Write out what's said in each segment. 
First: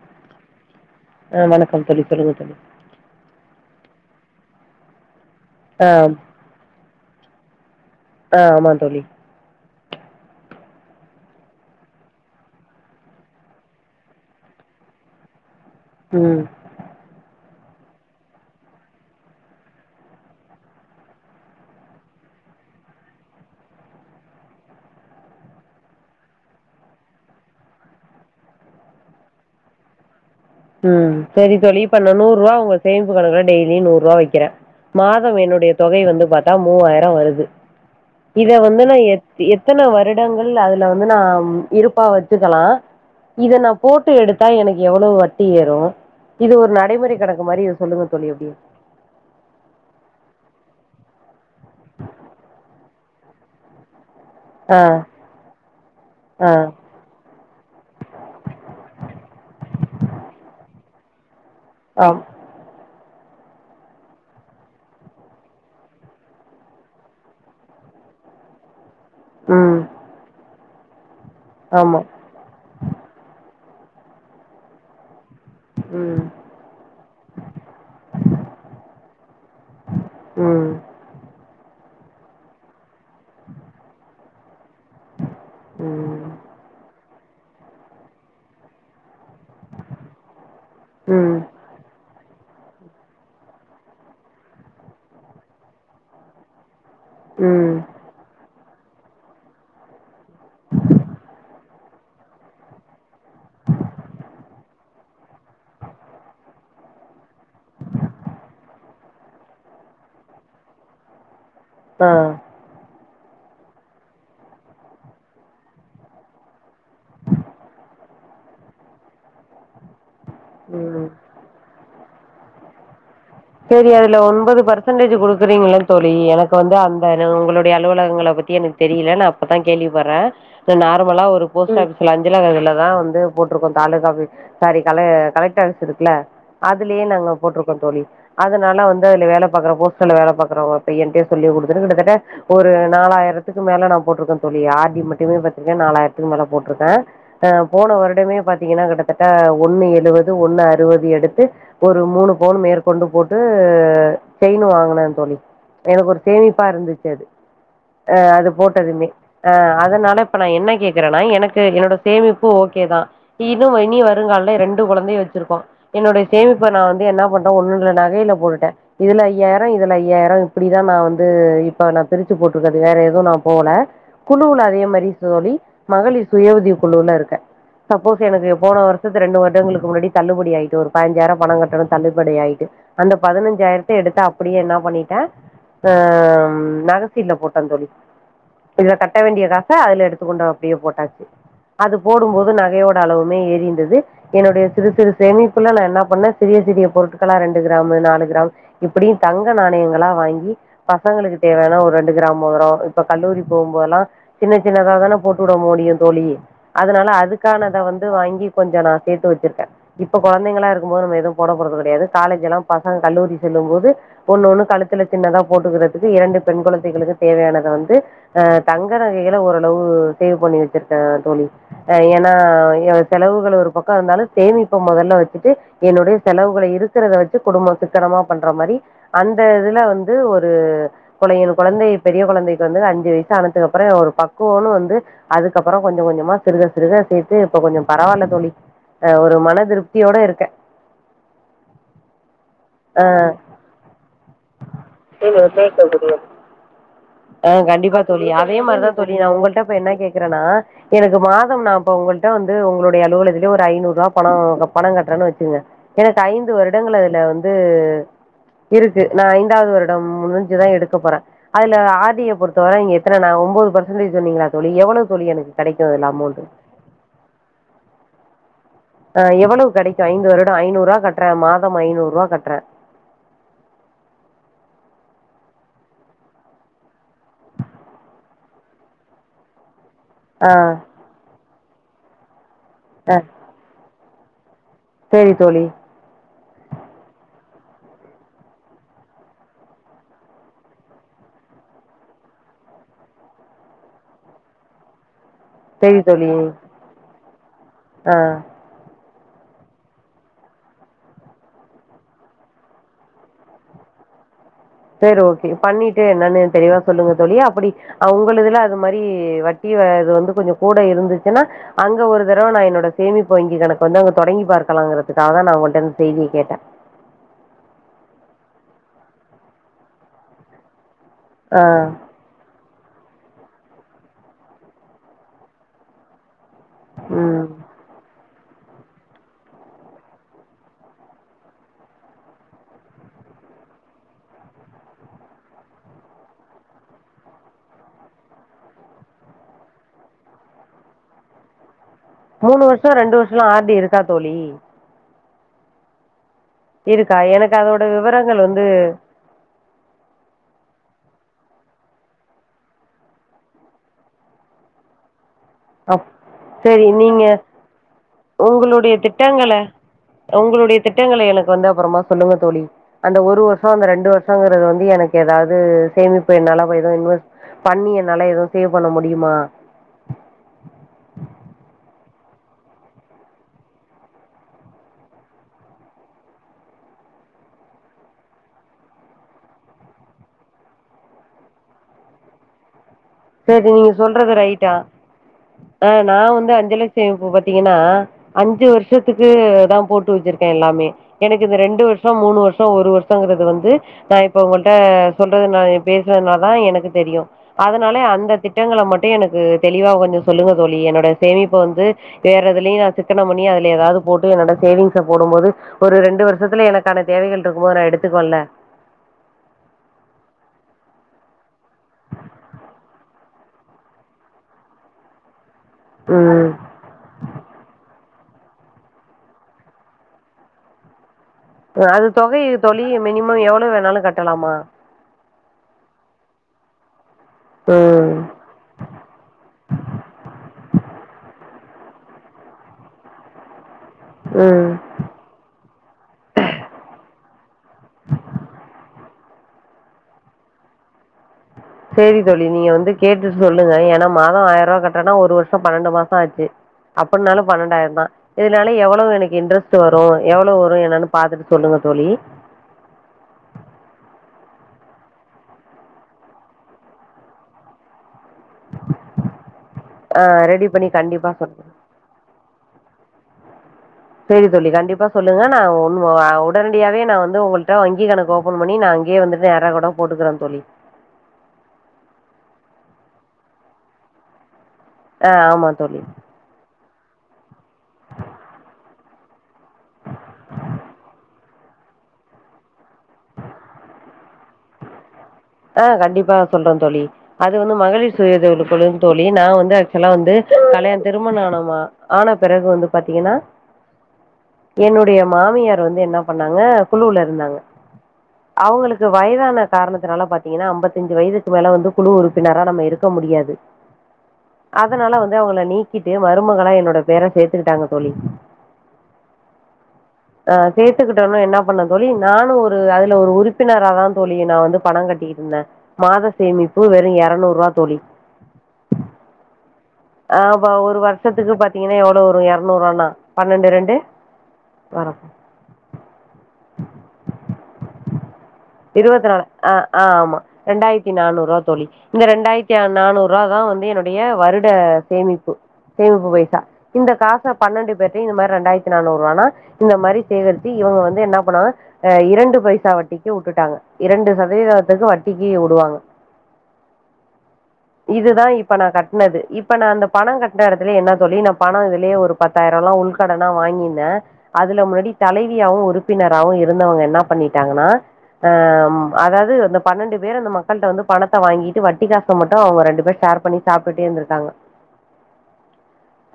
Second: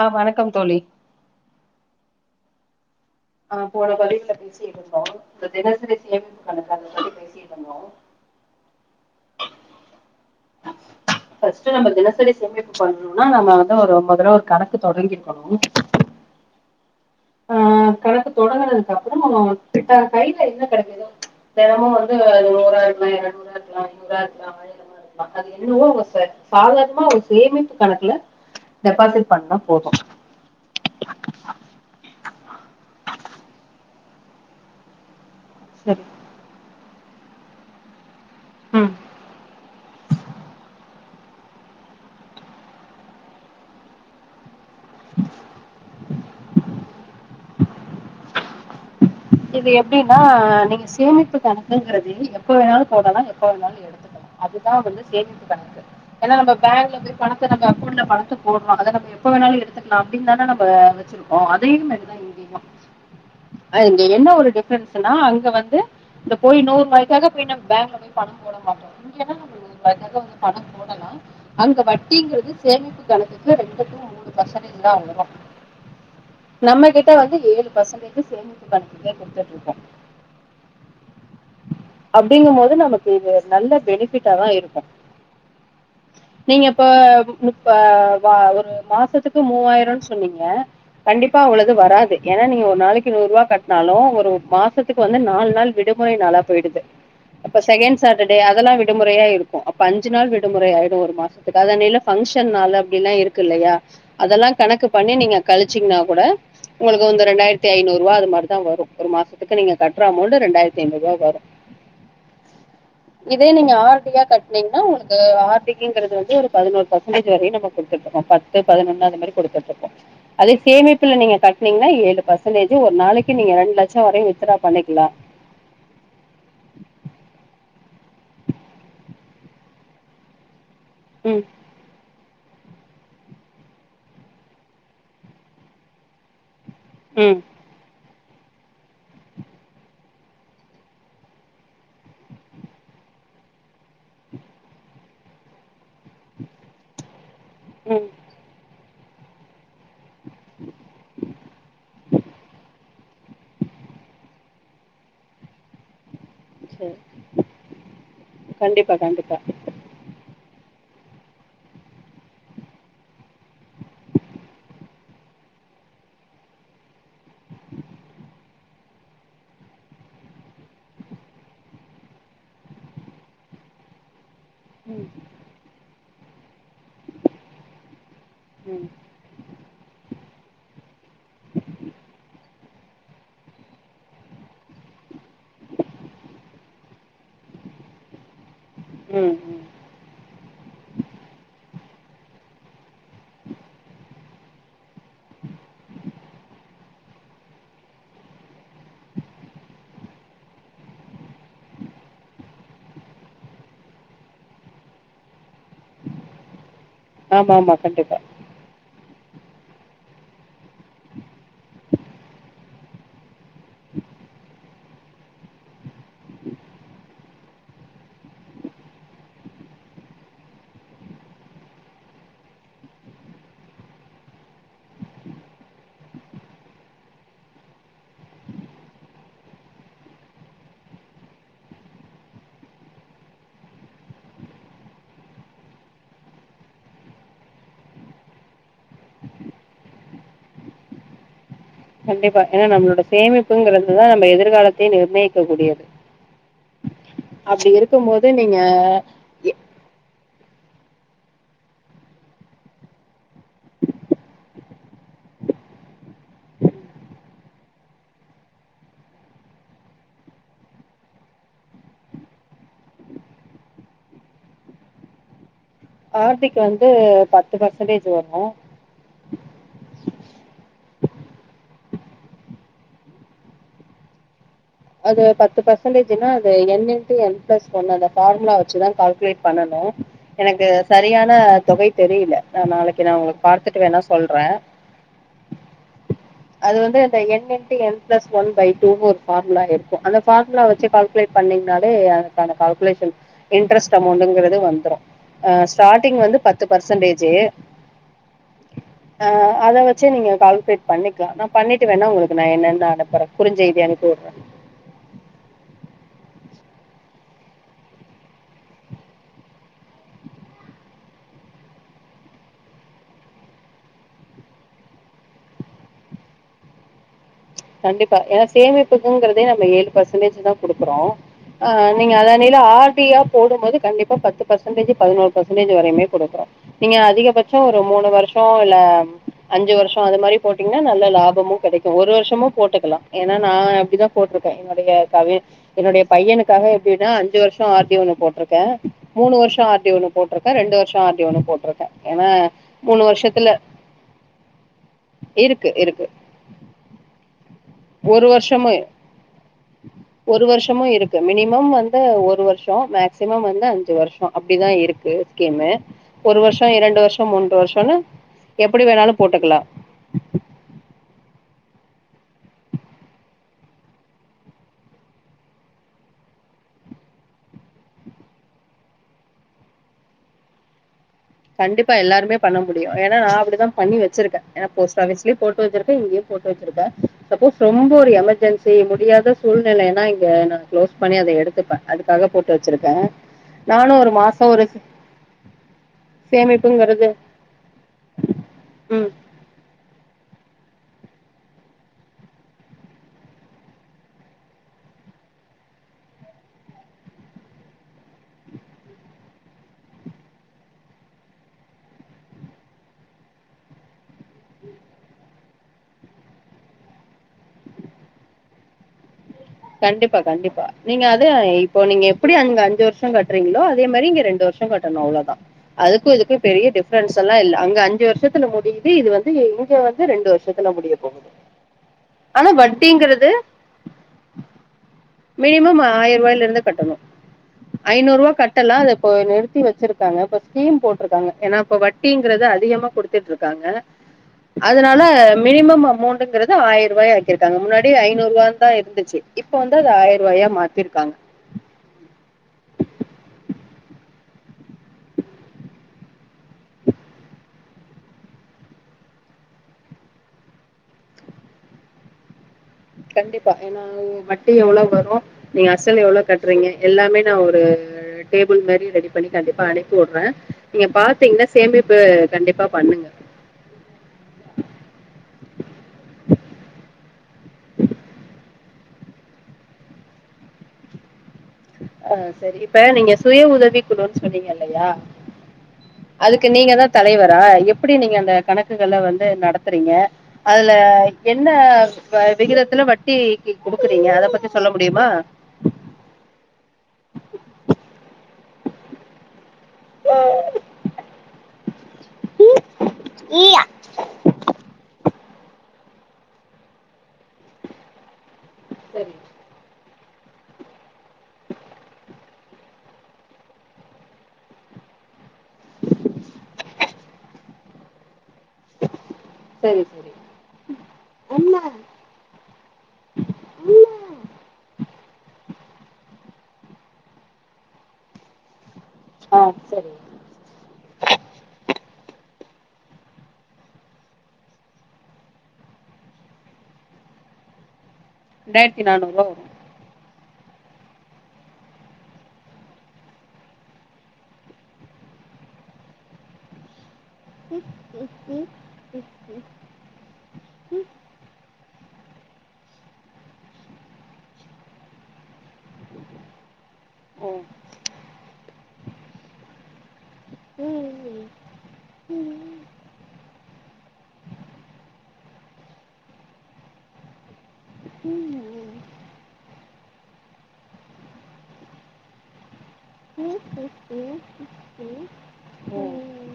ஆ வணக்கம் தோழி ஆ வணக்கம் தோழி சொல்லுங்க தோழி ஆ போன [unintelligible] பேசிட்ருந்தோ ந்த ஆ தினசரி சேமிப்ப பண்ணிப்பாருங்க தோழி பேசிட்ருந்தோ ஆ ஆமாந் தோழி நம் ஃபஸ்டு நம்ப தினசரி சேமிப்பு பன்னோன்னா நம்ம வந்து ஒரு ஒம்பது தடவ ஒரு கணக்கு தொடங்கி இருக்கணு உம் ஆ கணக்கு தொடங்கனதுக்கப்றே நம்மகிட்ட கையில என்ன கெடக்குதோ தெனமும் வந்து நூறாருக்கலா எரநூறாருக்கலா ஐநூறாருக்கலா ஆயிரமா இருக்லா அது என்னவோங்க சர் சாதார்ணமா ஒரு சேமிப்பு கணக்குல டெபாசிட் பண்ணா போது உம் செரி தோழி இப்ப நா நூ ருவா உங்க சேமிப்பு கணக்குல டெய்லியு நூறுவா வக்கிறே மாஸ் சோ என்னுடைய சரி தொகை வந்து பாத்தா மூவாயி தா வருது இத வந்து ம் நா எத் எத்தன வர் வருடங்கள் அதுல வந்து நா இருப்பா வச்சுக்கலா இத நா போட்டு எடுத்தா எனுக்கு எவ்ளோ வட் ட்டி ஏறு இது ஒரு நடைமுறை கணக்கு மாரி இத சொல்லுங்க தோழி எப்டி இது எப்டின்னா நீங்க சேமிப்பு கணக்குங்கறது எப்பவேனாலு போடலா எப்பவேனாலு எடுத்துக்கலா அதுதா ஆ வந்து சேமிப்பு கணக்கு ஏன்னா ஆ நம்ப பேங்க்ல போய் பணத்த நம்ப அக்கௌண்ட்ல பணத்த போட்றோ அத நம்ம எப்ப வேணாலு எடுத்துக்லா அப்பனரடின் தான நம்ப ஓ அதேமாரிதா ஆம் இதையு ஆன் என்ன ஒரு டிஃபரன்ஸ்னா அங்க வந்து இந்த போய் நூர்ருபாய்க்காக போய் நம் பேங்க்ல போய் பணம் போட மாட்டோ ம் இல்லான நம்ம ம் ரூபாய்காக ஒரு பணம் போ ஹலோ அங்க ஆமா வட்டிங்கிறது சேமிப்பு கணக்கு கு ரெண்டு டூ மூணு பர்சன்டேஜ்தா வரோ ம் நம்ம கிட்ட வந்து ஏழு பர்சன்டேஜ் சேமிப் பண்ணிட்டே குடுத்துட்ருப்போ ம் அப்டிங்கும்போது நமக்கு இது நல்ல பெனிஃபிட்டா தா இருக் அ ம் நீங்க இப்ப இப்ப வ ஒரு மாசத்துக் து மூவாயிரோன் சொன்னீங்க கண்டிப்பா ம் அவ்ள இது வராது ஏனா நீங்க ஒரு நாளைக்கி நூருவா கட்னாலு ஒரு மாசத்துக்கு வந்து நால் நாள் விடுமுறை நாளா போயிடுது அப்ப ம் செகண்ட் சாட்டர்டே அதெல்லா வி டுமுறையா இருக்கு அப்ப அஞ் சு நாள் விடுமுறை ஆயிடு ஒரு மாசத்துக்கு அதன்னில ஃபங்கஷன் நாள் அப்டில்லா இருக்கு இல்லயா அதெல்லா கணக்கு பண் னே நீங்க கழிச்சீங்கன்னா கூட உங்களுக்கு வந்து இரண்டாயிரத்தி ஐநூர்ரூவா அது மாரி தா வரு ஒரு மாசத்துக்கு நீங்க கட்ற அமௌண்ட்டு ரெண்டாயிரத்தி ஐநூர்ருவா வரு ஆஹ் இதே நீங்க ஆர் டி யா கட்னீங்ன்னா உங்ளுக்கு ஆர்டிக்கங்றது வந்து ஒரு பதினோரு பர்சன்டேஜ் வரையு நம்ப குடுத்துருக்கோ பத்து பதினொன்னு அந்த மாரி குடுத்துட்ருக்கோ அதே ம் சேமிப்புல நீங்க கட்னீங்ன்னா ஏழு பர்சன்டேஜ் து ஒர் நாளைக் சேரி அதுல ஒன்பது பர்சன்டேஜ் குடுக்குறீங்கள தோழி எனக்கு வந்து அந்த உ உங்களோ டைய அலுவலகங்கள பத்தி எனக்கு தெரியில நா இப்பதா கேள்விப்பட்றே இப்போ நார்மலா ம் ஒரு போஸ்ட் ஆஃபீஸ்லன் இதுல இதுலதா வந்து போட்ருக்கோ தாலுகா ஆபிஸ் சாரி காலே கலெக்டர்ஸ் இருக்குல அதுலயே நாங்க ம் போட்ருக்கோ தோழி அதுனால வந்து அதுல வேல பாக்கற போஸ்டுல்ல வேல பாக்குறவங்க பையன்ட்டே சொல்லி குடுத்துட்டு கிட்டத்தட்ட ஒரு நாலாயிரத்துக்கு மேல நா போட்டிருக்க தோழி ஆர் டி மட்டுமே பாத்தீங்ன்னா நாலாயிரத்துக்கு மேல போட்ருக்க ப போன ம் வருடமே பாத்தீங்கன்னா கிட்ட தட்ட ஒன்னு எழுவ து ஒன்னு அறுவது எடுத்து ஒரு மூணு பவுனு மேற்க் கொண்டு போட்டு செயினு வாங்குனே தோழி எனக்கு ஒரு சேமிப்பா சரி இருந்துச்சு அது ஆ அது கண்டிப்பா போட்டதுமே கண்டிப்பா அ அதனால இப்ப நா என்ன கே கேக்குறேனா எனக்கு என்னோட சேமிப்பு ஓகேதா இன்னு இனி வருங்கால ரெண்டு கொழந்தய வச்சுருக்கோ என்னுடைய சேமிப்பு நா வந்து என்ன பண் ஒண்ணுன்ற நகையில போட்டுட்டே இதுல ஐயாயிரோ இதுல ஐயாயிரோ இப்டிதா நா வந்து இப்ப நா பிரிச்சு போட்டு இருக்குறது வேற எதுவு நா போல குழுவுல அதே ம் மாரி தோழி மகளிர் சுய உதவி குழுல இருக்கே சப் போட் எனக்கு போன ம் வருஷத்து ரெண்டு வருடங்களுக்கு முன்னாடி தள்ளுபடி ஆயிட்டு ஒரு பாஞ்சாயிரோ பணோ கட்டணு தள்ளுபடி படி ஆயிட்டு அந்த பதினஞ்சாயிரத்த எடுத்து அப்புடியே என்ன பண்ணிட்டே அம் நக சீட்ல போட்ட தோழி இதுல கட்ட ம் வேண்டிய ம் காச அதுல எடுத்துக் கொண்டு அப்புடியே போட்டாச்சு அது போடும்போது நகையோட அளவுமே ஏரி இருந்துது என்னுடைய சிறு சிறு சேமிப்புல நா என்ன பண்ணே சிறிய சிறிய பொருட் பொருட்களா ரெண்டு கிராமு நாலு கிராமு இப்டி தங்க நாணயங்களா வாங்கி பசங்களுக்கு தேவையானா ஒரு ரெண்டு கிராம் மோதிரோ இப்ப கல்லூரி போகும்போதெல்லா சின்ன சின்னதா தான போட்டுவுட முடியு தோழி அதனால ஆமா ஆமா அதுக்கானத வந்து கண்டிப்பா வாங்கி கொஞ்ச நா சேத்து வச்சிருக்கே இப்ப கொழந்தைங்களா இருக்குபோது நம்ம எதுவு காலேஜ் எல்லா பசங்க கல்லூரி செல்லும் போது ஒன்னு ஒன்னு கழுத்துல சின்னதா கழுத்துல போட்டுக்கிறதுக்கு இரண்டு பெண் குழந்தைகளுக்கு தேவையானத வந்து ஆ தங்க நகைகளை ஓரளவு சேவு பண்ணி வச்சிருக்கே தோழி ஏனா செலவுகள் ஒரு பக்க இருந்தாலு சேமிப்பு மொதல்ல வச்சுட்டு என்னுடைய செலவுகள இரு இருக்கறத வச்சு குடும்போ சிக்கனமா பண்ற மாரி அந்த இதுல வந்து ஒரு கொழை கொழந்தை பெரிய கொழந்தைக்கு வந்து அஞ்சு வயசு ஆனதுக்கு அப்புற ஒரு பக்குவன்னு வந்து அதுக்கப்புறோ கொஞ்ச கொஞ்சமா சிறுக சிறுக சேத்து இப்ப கொஞ்ச பரவாயில்ல தோழி அ ஒரு மனதிருப்தியோட இருக்க கண்டிப்பா ஏனா நம்மளோட சேமிப்புங்கிறது தா நம்ம எதிர்காலத்தையே நிர்ணயிக்க கூடியது ஆ அப்டி கண்டிப்பா தோழி இருக்கும்போது அதே நீங்க மாரிதா தோழி நா உங்கள்ட்ட இப்ப என்ன கேக்குறேன்னா எனக்கு மாதம் நா இப்ப உங்கள்ட்ட வந்து உங்களுடைய அலுவலத்திலயே ஒரு ஐநூறு ரூபா பணோ பணம் கட்டுறன்னு வச்சுக்கோங்க எனக்கு ஐந் து வருடங்கள் அதுல வந்து இருக்கு நா ஐந்தாவது வருடம் முடிஞ்சுதா எடுக்க போறே அதுல ஆர்டிய பொறுத்த வர ஒன்பதுச் பர்செண்டேஜ் சொன்னிங்கலா தோழி எவ்ளோ தோழி எனக்கு கெடைக்கு அதுல அமௌண்ட் ஆர்டிக் வந்து பத்து பர்சன்டேஜ் வரு ஆ எவ்ளோ கெடைக்கு ஐந்து வருட ஐநூறு று ரூவா கட்றே மாதம் ஐநூறு ரூவா கட்றே அது பத்து பர்சன்டேஜன்னா அது n n to n plus one அந்த பார்முலா வச்சுதா கால்குலேட் பண்ணனு ஆ எனக்கு சரியான தொகை தெரியல நா நாளைக்கு உங்களுக்கு பார்த்துட்டு வேணா சொல்றே செரி தோழி அது வந்து இந்த n into n plus one by two னு ஒரு பார்முலா இருக்கு அந்த பார்முலா வச்சு கால்குலேட் பண்ணீங்கனாலே அதுக்கான கால்குலேஷன் இன்ட்ரெஸ்ட் அமௌண்ட்ங்கிறது வந்துரு அ சேரி ஸ்டார்டிங் தோழி வந்து பத்து பர்சன்டேஜ் ஆ ஆ அத வச்சு நீங்க கால்குலேட் பண்ணி நா பண்ணிட்டு வேணா உங்களுக்கு நா என்னன்ன அனுப்புறே குருஞ் செய்தி அனுப்பி வுடுறே செர் ஓகே பண்ணிட்டு என்னன்னு எனக்கு தெளிவா சொல்லுங்க தோழி அப்படி உங்கள் இதுல அதுமாரி வட்டி அ இது வந்து கொஞ்ச கூட இருந்துச்சுன்னா அங்க ஒரு தரவ நா என்னோட சேமிப்பு வங்கி கணக்கு வந்து அங்க தொடங்கி பார்க்கலாங்கிறதுக்காக தா உங்கள்க்ட்ட இந்த செய்திய கேட்டே கண்டிப்பா ஏனா சேமிப்புங்கறதே நம்ம ஏழு பர்சன்டேஜ் தா குடுக்குறோ ஆ நீங்க அத நில ஆ ஃபீரியா போடும்போது கண்டிப்ப பத்து பர்சன்டேஜ் பதினோரு பர்சன்டேஜ் வைரயுமே கொடுக்கறே நீங்க ம். அதிகபட்ச ஒரு மூணு வருஷ் இல்ல அஞ்சு வருஷோ அது மாரி போட்டீங்கன்னா நல்ல லாபமு கெடைக்கும் ஒரு வருஷமு போட்டுக்கலா ஏன்னா நா அப்டிதா போட்டிருக்கே என்னுடைய கவி என்னுடைய பையனுக்காக எப்டின்னா அஞ்சு வருஷம் ஆர்டி ஒனு போட்ருக்கே மூணு வருஷம் ஆர்டி ஒனு போட்ருக்கே ரெண்டு வருஷோ ஆர்டி ஒனு போட்ருக்கே ஏன்னா மூணு வருஷோ ரெண்டு வருஷோலா ஆர்டி இருக்கா தோழி இருக்கு இருக்கு இருக்கா எனக் ஒரு வருஷமு ஒரு வருஷமு இருக்கு மினிமம் வந் மினிமம் ஒரு வருஷோ மேக்சிமம் வந்து அஞ்சு வருஷோ அப்டிதா இருக்கு ஸ்கீமு அப் ஒரு வருஷோ செரி இரண்டு வருஷோ நீங்க மூன்று வருஷோன்னு எப்டி உங்களுடைய வேணாலு திட்டங்கள போட்டுக்கலா உங்களுடைய திட்டங்கள எனக்கு வந்து அப்புறமா சொல்லுங்க தோழி அந்த ஒரு வருஷோ அந்த ரெண்டு வருஷங்கிறது வந்து எனக்கு ஏதாவது சேமிப்பு என்னால ஏதும் இன்வெஸ்ட் பண்ணி என்னால எதும் சேவ் பண்ண முடியுமா கண்டிப்பா எல்லாருமே பண்ண முடியு ஏனா நா அப்டிதா பண்ணி வச்சிருக்கே ஏனா ஃபோஸ்ட் ஆஃபீஸ்லயு போட்டு வச்சிருக்கே இங்கேயு போட்டு வச்சிருக்கே சப்போஸ் ரொம்ப ஒரு எமர்ஜென்சி முடியாத சூழ்நிலைன்னா இங்க நா க்ளோஸ் பண்ணி அத எடுத்துப்பே அதுக்காக போட்டு வச்சிருக்கே செரி நீங்க நானு ஒரு சொல்றது மாசோ ஒரு ரைட்டா ஆ நா வந்து அஞ்சு சேமிப்புங்கிறது லட்சமைப்பு பாத்தீங்கன்னா அஞ்சு ம் வருஷத்துக்கு தா போட்டு வச்சுரு இருக்கே எல்லாமே எனக்கு இந்த ரெண்டு வருஷோ மூணு வருஷோ ஒரு வருஷோங்கிறது வந்து நா இப்ப உங்கட்ட சொல்றது பேசுறதுனால தா எனக்கு தெரியும் அத னாலே அந்த திட்டங்கள மட்டு எனக்கு தெளிவா கொஞ்சோ சொல்லுங்க தோழி என்னோட சேமிப்ப வந்து வேற எதுலயு நா சிக்கனம் பண்ணி அதுல ஏதாவது போட்டு என்னோட சேவிங்ஸ போடும் போது ஒரு ரெண்டு வருஷத்துல எனக்கான தேவைகள் இருக்கும் போது நா எடுத்துக்குவேல்ல கண்டிப்பா கண்டிப்பா நீங்க அது ஆயி இப்போ நீங்க எப்புடி அங்க அஞ்சு வருஷோ கட்டுறீங்களோ அதேமாரி இங்க ரெண்டு வருஷோ கட்டணு அவ்ளோதா அதுக்கு இதுக்கு ம் பெரிய டிஃபரன்ஸெல்லா இல்ல அங்க அஞ்சு வருஷம் ல முடியுது இது வந்து இங்க வந்து ரெண்டு வருஷத்துல முடிய போகுது அது தொகை ஆனா தோழி வட்டிங்கிறது மினிமம் எவ்ளோ வேணாலு கட்டலா மினிமம் ஆயிர ரூவாயில இருந்து கட்டணு ம் ஐநூறு ரூவா கட்டலா அத இப்போ நிறுத்தி வச்சுருக்காங்க இப்ப ஸ்கீம் போட்டிருக்காங்க ஏன்னா இப்ப வட்டிங்கிறது அதிகமா குடுத்துட்ருக்காங்க ம் அதனால மினிமம் அமௌண்டுங்குறது ஆயிர ரூவாயா ஆக்கிருக்காங்க முன்னாடி ஐநூறு ரூவானுதா இருந்துச்சு இப்ப வந்து அது ஆயிர ரூவாயா மாத்திருக்காங்க சேரி தோழி நீங்க வந்து கேட்டுட் சொல்லுங்க ஏன்னா மாதோ ஆயிர ரூவா கட்டறன்னா ஒரு வருஷோ பன்னண்டு மாசோ ஆயிடுச்சு அப்புன்னாலு பன்னெண்டாயிரோந்தா இதனால எவ்ளவு எனக்கு இன்ட்ரெஸ்ட் வரு எவ்ளவு வரும் என்னன்னு பாத்துட்டு சொல்லுங்க தோழி கண்டிப்பா ஏன்னா வட்டி எவ்ளவு வரு நீங்க அசல் எவ்ளோ கட்டுறீங்க எல்லாமே நா ஒரு டேபிள் மாரி ரெடி பண்ணி கண்டிப்பா ஆ அனுப்பிவுட்றே ரெடி நீங்க பண்ணி கண்டிப்பா பாத்தீங்கன்னா சொல்றேன் சேமிப்பு கண்டிப்பா பண்ணுங்க சரி தோழி கண்டிப்பா சொல்லுங்க நா உன் ஆ உடனடியாவே நா வந்து உங்கள்ட்ட வங்கி கணக்கு ஓபன் பண்ணி நா அங்கேயே வந்துட்டு நேறா கூட போட்டுக்குறே தோழி ஆ சரி இப்ப நீங்க சுய உதவி குழுனு சொன்னீங்கள ல்லயா ஆ ஆமா தோழி அதுக்கு நீங்கதா தலைவரா எப்டி நீங்க அந்த கணக்குகள வந்து நடத் ரீங்க அதுல என் என்ன வ விகிதத்துல வட்டிக்கி குடுக்குறீங்க அத பத்தி சொல்ல முடியுமா அ கண்டிப்பாப் சொல்ற தோழி அது வந்து மகளிர் சுய உதவி குழுனு தோழி நா வந் த ஆக்ஃசுலா வந்து கலயாண திருமண ஆனோமா ஆன பிறகு வந்து பாத்தீங்கனா என்னுட் டு ஏ மாமியார் வந்து என்ன பண்ணாங்க குழுல இருந்தாங்க அவுங்களுக்கு சரி வயதான காரணத் துனால பாத் தீங்கனா ஐம்பத்தஞ்சு வயதுக்கு மேல வந்து குழு உறுப்பினரா நம்ம இருக்க முடியாது அதனால வந்து அவுங்கள நீக்கிட்டு மருமகளா என்னோட பேர சேத்துக்குட்டாங்க தோழி சரி சரி அ சேத்துக்குட்டோன்னா என்ன பண்ணேன் தோழி நானு ஒரு அதுல ஒரு உறுப்பினராதா தோழி நா வந்து பணோ கட்டிக்கிட்டு ந மாதோ சேமிப்பு வெறு எறநூறுருவா தோழி ஆ சரி அ ப ஒரு வர்ஷத்துக்கு பாத்தீங்கன்னா எவ்ளோ வரு எர் நூறானா பண்ணண்டு ரெண்டு பரா ரெண்டாயிரத்தி நானூறுவா இருவத்நால வரும் அ அ ஆமா ரெண்டாயத்தி நானூறுவா தோழி இந்த ரெண்டாயத்தி நானூறா தா வந்து என்னுடைய வருட சேமிப்பு சேமிப்பு பைசா இந்த காச பண்ணண்டு பேர்ட்டயு இந்த மாரி ரெண்டாயர்த்தி நானூறுவானா இந்த மாரி சேகரிச்சி இவுங்க வந்து என்னா பண்ணுவாங்க அ இரண்டு பைசா வட்டி கி உட்டுட்டாங்க இரண்டு சதவீதாதத்துக்கு வட்டிக்கி உடுவாங்க ஓ இதுதா இப்ப நா கட்னது இப்ப நா அந்த பணம் கட்ன எடத்துலே என்னா தோழி நா பணம் இதுலே ஒரு பத்தாயிரம்லா உள்கடனா வாங்கிந்த அதுல முன்னாடி தலைவியாவு உறுப்பினராவு இருந்தவங்க என்ன பண்ணிட்டாங்கனா அம் அதாது அந்த பண்ணண்டு பேர் அந்த மக்கள்ட்ட வந்து பணத்த வாங்கிட்டு வட்டி காச மட் டு அவங்க ரெண்டு பேர் ஷேர் பண்ணி சாப்டுட்டே இருந்துருக்காங்க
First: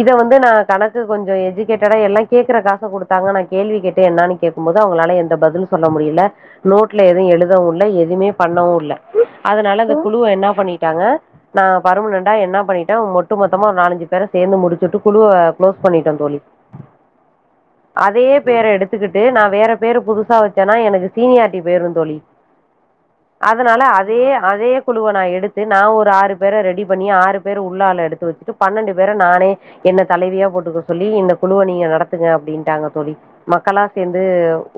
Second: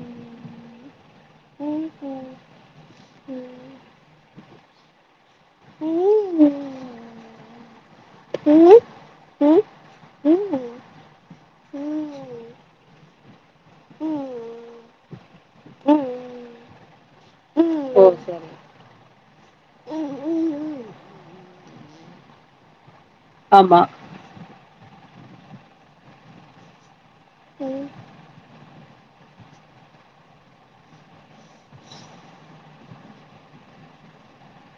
இத வந்து நா கணக்கு கொஞ்சோ எஜிகேட்டடா எல்லா கேக்குற காச குடுத்தாங்க ஆனா கேள்வி கேட் டு என்னானு கேக்கும்போது அவுங்களால எந் ட பதிலு சொல்ல முடியல ட்ல எதும் எழுதவுல்ல எதுமே பண்ணவு இல்ல அதனால அந்த குலுவ என்னா பண்ணிட்டாங்க நா பர்மனன்டா என்னா பண்ணிட்ட ஒட்டு மொத்தமா ஓர் நாலஞ்சி பேர சேந்து முடிச்சுட்டு குலுவ க்ளோஸ் பண்ணிட்ட தோழி ஓ ஓ அதே சரி பேர எடுத்துக்குட்டு நா வேற பேரு புதுசா வச்சேனா எனக்கு சீனியர் டி போய்ருந் தோழி ஆமா அதனால அதே அதே குலுவ நா எடுத்து நா ஒரு ஆறு பேர ரெடி பண்ணி ஆறு பேர உள் ஆள எடுத்து வச்சுட்டு பண்னண்டு பேர நானே என்ன தலைவியா போட்டுக்க சொல்லி இந்த குலுவ நீங்க நடத்துங்க அப்டின்ட்டாங்க தோழி மக்களா சேந்து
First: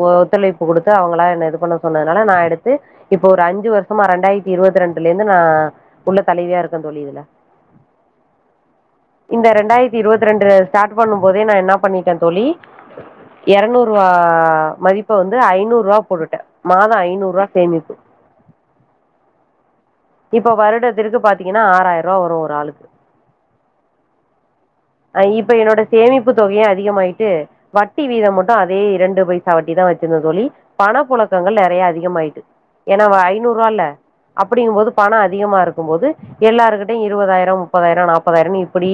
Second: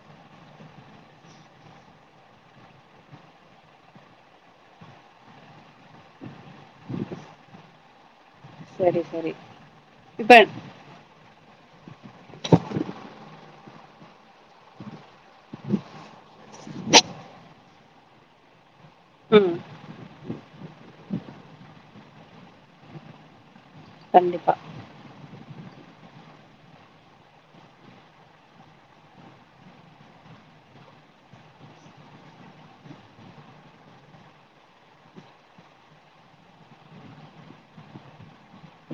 ஓ ஒத்துழைப்பு குடுத்து அவுங்களா என்ன இது பொண்ண சொன்னதுனால நா எடுத்து இப்ப ஒரு அஞ்சு வர்சமா ரெண்டாயித்தி இருவத் ரெண்டுலேந்து நா உள்ள தலைவியா இருக்க தோழி இதுல சரி சரி இந்த ரெண்டாயத்தி இருவத் இப்ப ரெண்டு ஸ்டாட் பண்ணும் போதே நா என்னா பண்ணிட்ட தோழி எரநூறுவா மதிப்ப வந்து ஐநூறுவா போட்டுட்ட மாதோ ஐநூறுவா சேமிப்பு ம் இப்ப வருடத்திற்கு பாத்தீங்கன்னா ஆறாயர்ருவா வரு ஒரு ஆளுக்கு கண்டிப்பா ஐ இப்ப என்னோட சேமிப்பு தொகையு அதிகமாயிட்டு வட்டி வீதம் மட்டும் அதே இரண்டு பைசா வட்டி தா வச்சிருந்த தோழி பண புலக் [unintelligible] நெறைய அதிகம் ஆயிட்டு ஏனா ஐநூறுவால்ல அப்புடிங்கும் போது பணம் அதிமா இருக்கும் போது எல்லாருகிட்டயு இருவதாயிரோ முப்பதாயிரோ நாப்பதாயிரன்னு இப்புடி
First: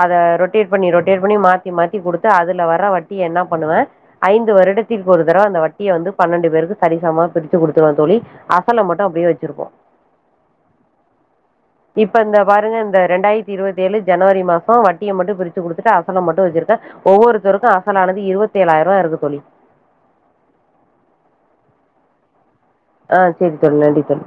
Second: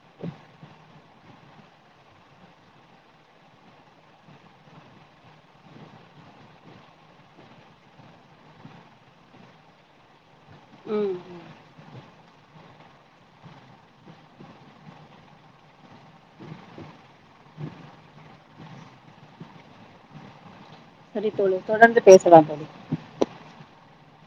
அத ரொட்டேட் பண்ணி ரொட்டேட் பண்ணி மாத்தி மாத்தி குடுத்து அதுல வர வட்டிய என்னா பண்ணுவ ஐந்து வருடத்திற்கு ஒரு தரவ அந்த வட்டிய வந்து பண்னண்டு பேருக்கு சரிசமா பிரிச்சு குடுத்துருவ தோழி அசல மட்டு அப்டே வச்சிருப்போ ம் இப்ப இந்த பாருங்க இந்த ரெண்டாயித்தி இருவத்தேலு ஜனவரி மாசோ வட்டிய மட்டு பிரிச்சு குடுத்துட்டு அசல மட்டு வச்சிருக்க ஒவ்வொருத்தருக்கு அசலானது இருவத்தேலாயர்வா இருக்கு தோழி சரி தோழி தொடர்ந்து பேசலா தோழி அ செரி தோழி நன்றி தோழி